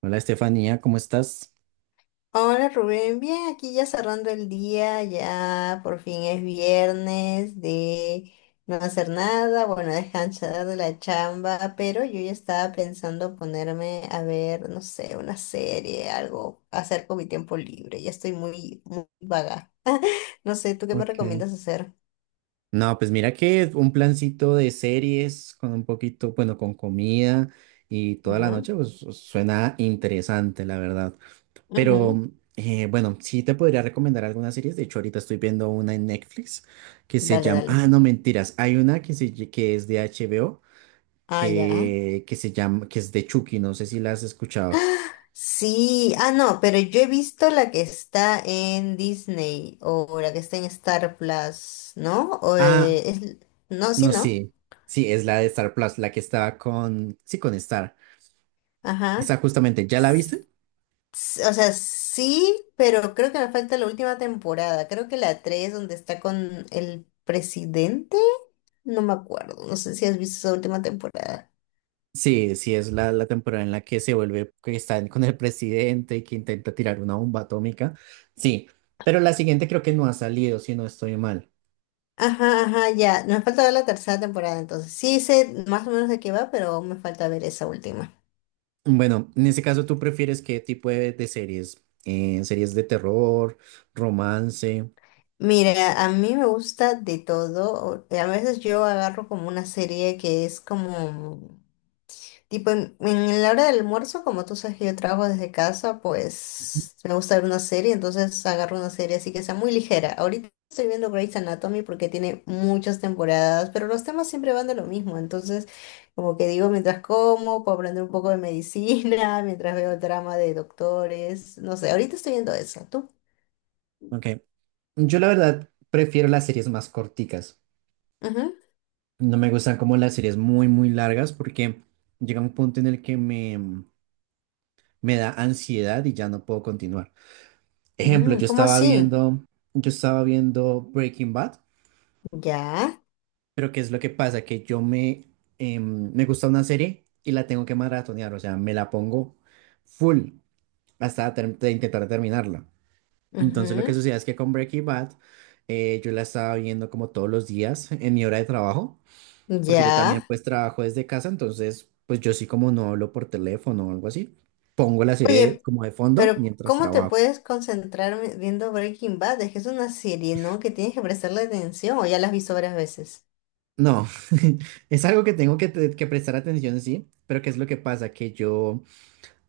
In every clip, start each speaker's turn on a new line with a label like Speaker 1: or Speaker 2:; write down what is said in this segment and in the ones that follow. Speaker 1: Hola Estefanía, ¿cómo estás?
Speaker 2: Hola Rubén, bien, aquí ya cerrando el día, ya por fin es viernes de no hacer nada, bueno, descansar de la chamba, pero yo ya estaba pensando ponerme a ver, no sé, una serie, algo, hacer con mi tiempo libre, ya estoy muy vaga. No sé, ¿tú qué me
Speaker 1: Ok.
Speaker 2: recomiendas hacer?
Speaker 1: No, pues mira que un plancito de series con un poquito, bueno, con comida y toda la
Speaker 2: Ajá,
Speaker 1: noche, pues, suena interesante, la verdad.
Speaker 2: ujú.
Speaker 1: Pero bueno, sí te podría recomendar algunas series. De hecho, ahorita estoy viendo una en Netflix que se
Speaker 2: Dale,
Speaker 1: llama,
Speaker 2: dale.
Speaker 1: ah, no, mentiras, hay una que es de HBO
Speaker 2: Ah, ya.
Speaker 1: que se llama, que es de Chucky, no sé si la has escuchado.
Speaker 2: Sí, ah, no, pero yo he visto la que está en Disney o la que está en Star Plus, ¿no? O,
Speaker 1: Ah,
Speaker 2: no, sí,
Speaker 1: no,
Speaker 2: no.
Speaker 1: sí, sí, es la de Star Plus, la que estaba con, sí, con Star.
Speaker 2: Ajá.
Speaker 1: Esa justamente, ¿ya la
Speaker 2: S-
Speaker 1: viste?
Speaker 2: o sea, sí, pero creo que nos falta la última temporada. Creo que la tres, donde está con el presidente. No me acuerdo. No sé si has visto esa última temporada.
Speaker 1: Sí, sí, es la temporada en la que se vuelve, que está con el presidente y que intenta tirar una bomba atómica. Sí, pero la siguiente creo que no ha salido, si no estoy mal.
Speaker 2: Ajá, ajá, ya. Nos falta ver la tercera temporada, entonces. Sí sé más o menos de qué va, pero aún me falta ver esa última.
Speaker 1: Bueno, en ese caso, ¿tú prefieres qué tipo de series? ¿Series de terror, romance?
Speaker 2: Mira, a mí me gusta de todo. A veces yo agarro como una serie que es como, tipo, en la hora del almuerzo, como tú sabes que yo trabajo desde casa, pues me gusta ver una serie, entonces agarro una serie así que sea muy ligera. Ahorita estoy viendo Grey's Anatomy porque tiene muchas temporadas, pero los temas siempre van de lo mismo. Entonces, como que digo, mientras como, puedo aprender un poco de medicina, mientras veo el drama de doctores, no sé, ahorita estoy viendo eso. ¿Tú?
Speaker 1: Ok, yo la verdad prefiero las series más corticas.
Speaker 2: Ujú.
Speaker 1: No me gustan como las series muy largas porque llega un punto en el que me da ansiedad y ya no puedo continuar. Ejemplo,
Speaker 2: Mm, ¿cómo así?
Speaker 1: yo estaba viendo Breaking Bad,
Speaker 2: ¿Ya?
Speaker 1: pero ¿qué es lo que pasa? Que me gusta una serie y la tengo que maratonear, o sea, me la pongo full hasta intentar terminarla. Entonces lo que
Speaker 2: Ujú.
Speaker 1: sucede es que con Breaking Bad yo la estaba viendo como todos los días en mi hora de trabajo, porque yo también
Speaker 2: Ya.
Speaker 1: pues trabajo desde casa, entonces pues yo sí como no hablo por teléfono o algo así, pongo la serie
Speaker 2: Oye,
Speaker 1: como de fondo
Speaker 2: pero
Speaker 1: mientras
Speaker 2: ¿cómo te
Speaker 1: trabajo.
Speaker 2: puedes concentrar viendo Breaking Bad? Es que es una serie, ¿no?, que tienes que prestarle atención. O ya la has visto varias veces.
Speaker 1: No, es algo que tengo que, que prestar atención, sí, pero ¿qué es lo que pasa? Que yo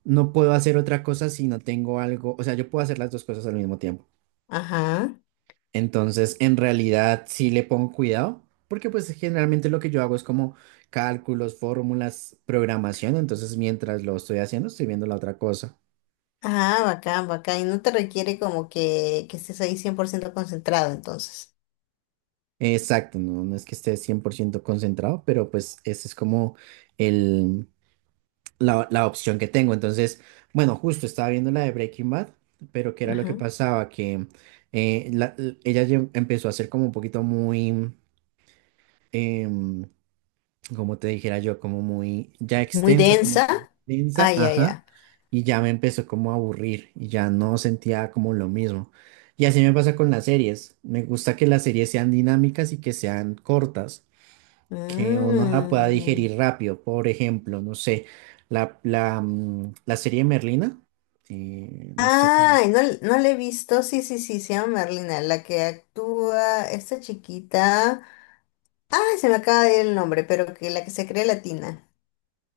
Speaker 1: no puedo hacer otra cosa si no tengo algo, o sea, yo puedo hacer las dos cosas al mismo tiempo.
Speaker 2: Ajá.
Speaker 1: Entonces, en realidad, sí le pongo cuidado, porque pues generalmente lo que yo hago es como cálculos, fórmulas, programación, entonces mientras lo estoy haciendo, estoy viendo la otra cosa.
Speaker 2: Ah, bacán, bacán. Y no te requiere como que estés ahí 100% concentrado, entonces.
Speaker 1: Exacto, no, no es que esté 100% concentrado, pero pues ese es como el, la opción que tengo. Entonces, bueno, justo estaba viendo la de Breaking Bad, pero ¿qué era lo que
Speaker 2: Ajá.
Speaker 1: pasaba? Que ella empezó a ser como un poquito muy, em, como te dijera yo, como muy ya
Speaker 2: Muy
Speaker 1: extensa, como
Speaker 2: densa. Ah,
Speaker 1: extensa,
Speaker 2: ya,
Speaker 1: ajá,
Speaker 2: ya.
Speaker 1: y ya me empezó como a aburrir y ya no sentía como lo mismo. Y así me pasa con las series. Me gusta que las series sean dinámicas y que sean cortas que uno la pueda
Speaker 2: Mm.
Speaker 1: digerir rápido. Por ejemplo, no sé, la serie Merlina, no sé cómo,
Speaker 2: Ay, no, no la he visto. Sí, sí, sí, se llama Merlina, la que actúa esta chiquita. Ah, se me acaba de ir el nombre, pero que la que se cree latina.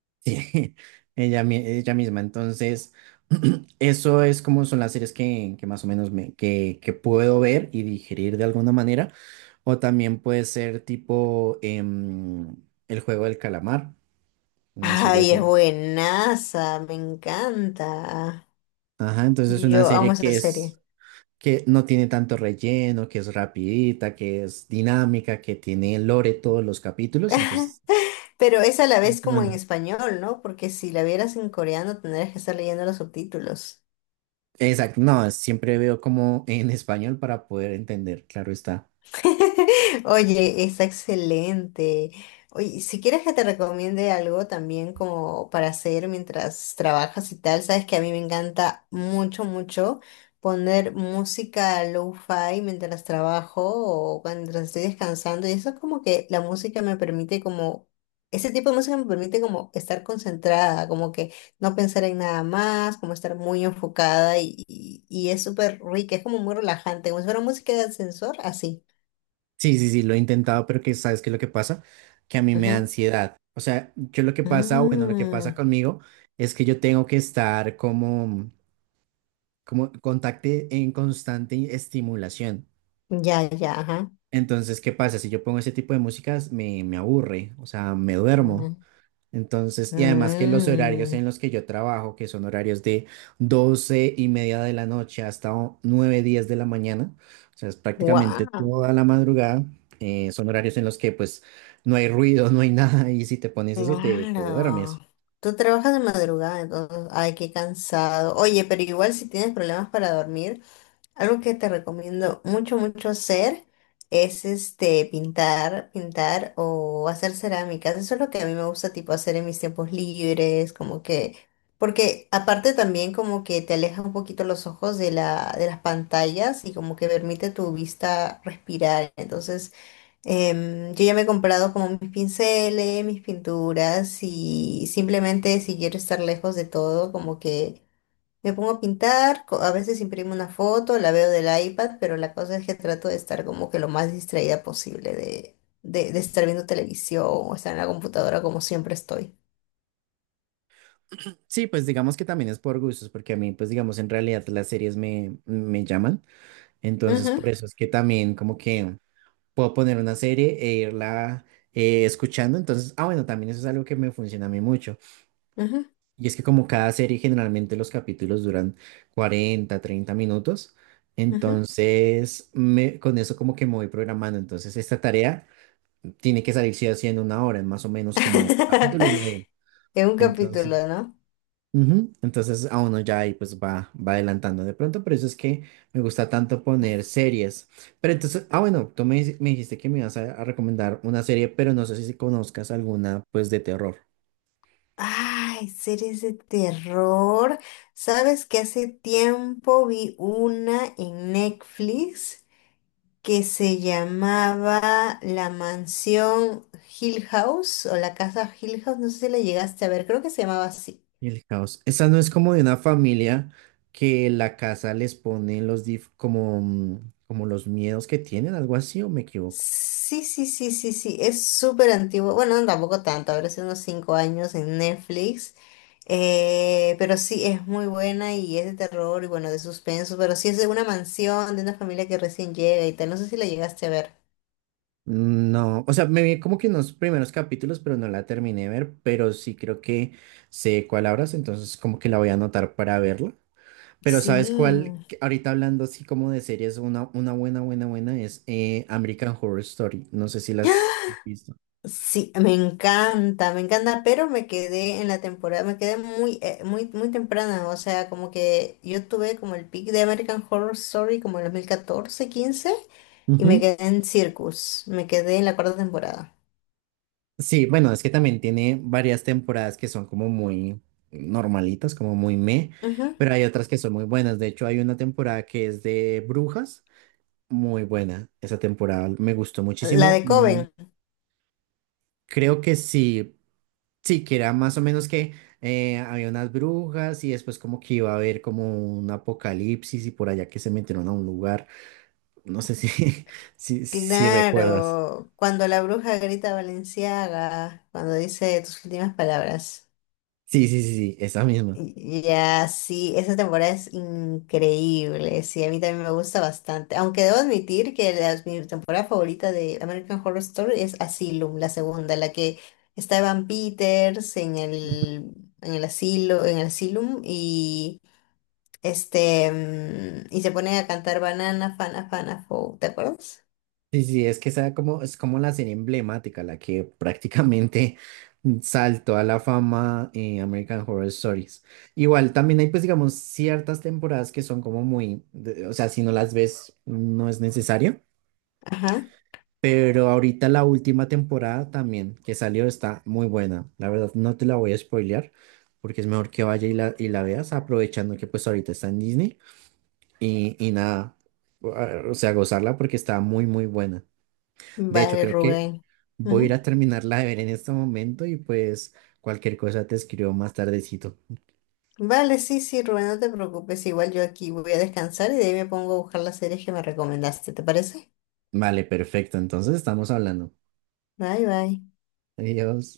Speaker 1: sí, ella, ella misma. Entonces, eso es como son las series que más o menos que puedo ver y digerir de alguna manera. O también puede ser tipo El juego del calamar, una serie
Speaker 2: Ay, es
Speaker 1: así.
Speaker 2: buenaza, me encanta.
Speaker 1: Ajá, entonces es una
Speaker 2: Yo
Speaker 1: serie
Speaker 2: amo esa
Speaker 1: que es...
Speaker 2: serie.
Speaker 1: que no tiene tanto relleno, que es rapidita, que es dinámica, que tiene lore todos los capítulos, entonces,
Speaker 2: Pero es a la
Speaker 1: es
Speaker 2: vez como en
Speaker 1: bueno.
Speaker 2: español, ¿no? Porque si la vieras en coreano tendrías que estar leyendo los subtítulos.
Speaker 1: Exacto, no, siempre veo como en español para poder entender, claro está.
Speaker 2: Oye, está excelente. Oye, si quieres que te recomiende algo también como para hacer mientras trabajas y tal, sabes que a mí me encanta mucho poner música lo-fi mientras trabajo o mientras estoy descansando. Y eso es como que la música me permite como, ese tipo de música me permite como estar concentrada, como que no pensar en nada más, como estar muy enfocada y, y es súper rica, es como muy relajante, como si fuera música de ascensor, así.
Speaker 1: Sí, sí, sí, lo he intentado, pero que sabes qué es lo que pasa, que a mí me da
Speaker 2: Ajá.
Speaker 1: ansiedad. O sea, yo lo que pasa, bueno, lo que pasa
Speaker 2: Ah,
Speaker 1: conmigo es que yo tengo que estar como, como contacte en constante estimulación.
Speaker 2: ya, ya, ajá.
Speaker 1: Entonces, ¿qué pasa? Si yo pongo ese tipo de músicas, me aburre, o sea, me duermo.
Speaker 2: Ajá.
Speaker 1: Entonces, y además que los horarios
Speaker 2: Mm,
Speaker 1: en los que yo trabajo, que son horarios de 12 y media de la noche hasta 9, 10 de la mañana, o sea, es prácticamente
Speaker 2: wow,
Speaker 1: toda la madrugada, son horarios en los que pues no hay ruido, no hay nada, y si te pones eso, te
Speaker 2: claro.
Speaker 1: duermes.
Speaker 2: Tú trabajas de madrugada, entonces, ay, qué cansado. Oye, pero igual si tienes problemas para dormir, algo que te recomiendo mucho hacer es este pintar, pintar o hacer cerámicas. Eso es lo que a mí me gusta tipo hacer en mis tiempos libres, como que, porque aparte también como que te aleja un poquito los ojos de la, de las pantallas y como que permite tu vista respirar. Entonces, yo ya me he comprado como mis pinceles, mis pinturas y simplemente si quiero estar lejos de todo, como que me pongo a pintar, a veces imprimo una foto, la veo del iPad, pero la cosa es que trato de estar como que lo más distraída posible de, de estar viendo televisión o estar en la computadora como siempre estoy.
Speaker 1: Sí, pues digamos que también es por gustos, porque a mí pues digamos en realidad las series me llaman, entonces
Speaker 2: Ujú,
Speaker 1: por eso es que también como que puedo poner una serie e irla escuchando, entonces, ah bueno, también eso es algo que me funciona a mí mucho.
Speaker 2: ujú,
Speaker 1: Y es que como cada serie generalmente los capítulos duran 40 30 minutos,
Speaker 2: ujú.
Speaker 1: entonces con eso como que me voy programando. Entonces esta tarea tiene que salir sí haciendo una hora, en más o menos como capítulo y medio.
Speaker 2: Es un
Speaker 1: Entonces,
Speaker 2: capítulo, ¿no?
Speaker 1: ujú, entonces a uno ya ahí pues va adelantando de pronto, por eso es que me gusta tanto poner series. Pero entonces, ah bueno, me dijiste que me ibas a recomendar una serie, pero no sé si conozcas alguna pues de terror.
Speaker 2: Ay, series de terror. ¿Sabes que hace tiempo vi una en Netflix que se llamaba La Mansión Hill House o la Casa Hill House? No sé si la llegaste a ver, creo que se llamaba así.
Speaker 1: Y el caos. Esa no es como de una familia que la casa les pone los como los miedos que tienen, algo así, o me equivoco.
Speaker 2: Sí, sí, sí, sí, sí, es súper antiguo. Bueno, no, tampoco tanto, habrá sido unos 5 años en Netflix. Pero sí, es muy buena y es de terror y bueno, de suspenso, pero sí es de una mansión, de una familia que recién llega y tal. No sé si la llegaste a ver.
Speaker 1: No, o sea, me vi como que en los primeros capítulos, pero no la terminé de ver, pero sí creo que sé cuál hablas, entonces como que la voy a anotar para verla. Pero ¿sabes cuál?
Speaker 2: Sí.
Speaker 1: Que ahorita hablando así como de series, una buena es American Horror Story. No sé si las has visto.
Speaker 2: Sí, me encanta, pero me quedé en la temporada, me quedé muy, muy, muy temprana, o sea, como que yo tuve como el pic de American Horror Story como en 2014, 15 y me quedé en Circus, me quedé en la cuarta temporada.
Speaker 1: Sí, bueno, es que también tiene varias temporadas que son como muy normalitas, como muy meh,
Speaker 2: Ujú.
Speaker 1: pero hay otras que son muy buenas. De hecho, hay una temporada que es de brujas, muy buena. Esa temporada me gustó
Speaker 2: La
Speaker 1: muchísimo.
Speaker 2: de
Speaker 1: Muy-
Speaker 2: Coven,
Speaker 1: Creo que sí, sí, que era más o menos que había unas brujas y después como que iba a haber como un apocalipsis y por allá que se metieron a un lugar. No sé si, si recuerdas.
Speaker 2: claro, cuando la bruja grita Valenciaga, cuando dice tus últimas palabras.
Speaker 1: Sí, sí, sí, sí, esa misma.
Speaker 2: Ya, sí, esa temporada es increíble, sí, a mí también me gusta bastante, aunque debo admitir que mi temporada favorita de American Horror Story es Asylum, la segunda, la que está Evan Peters en el asilo, en el Asylum y este, mm, y se ponen a cantar Banana, Fana, Fana, Fou, ¿te acuerdas?
Speaker 1: Sí, sí, es que esa como, es como la serie emblemática, la que prácticamente saltó a la fama en American Horror Stories. Igual también hay pues digamos ciertas temporadas que son como muy, de- o sea, si no las ves no es necesario,
Speaker 2: Ajá,
Speaker 1: pero ahorita la última temporada también que salió está muy buena. La verdad no te la voy a spoilear porque es mejor que vaya y y la veas aprovechando que pues ahorita está en Disney y nada, o sea, gozarla porque está muy muy buena. De hecho,
Speaker 2: vale,
Speaker 1: creo que
Speaker 2: Rubén.
Speaker 1: voy a ir a terminarla de ver en este momento y pues cualquier cosa te escribo más tardecito.
Speaker 2: Vale, sí, sí, Rubén, no te preocupes. Igual yo aquí voy a descansar y de ahí me pongo a buscar las series que me recomendaste. ¿Te parece?
Speaker 1: Vale, perfecto. Entonces estamos hablando.
Speaker 2: Bye, bye.
Speaker 1: Adiós.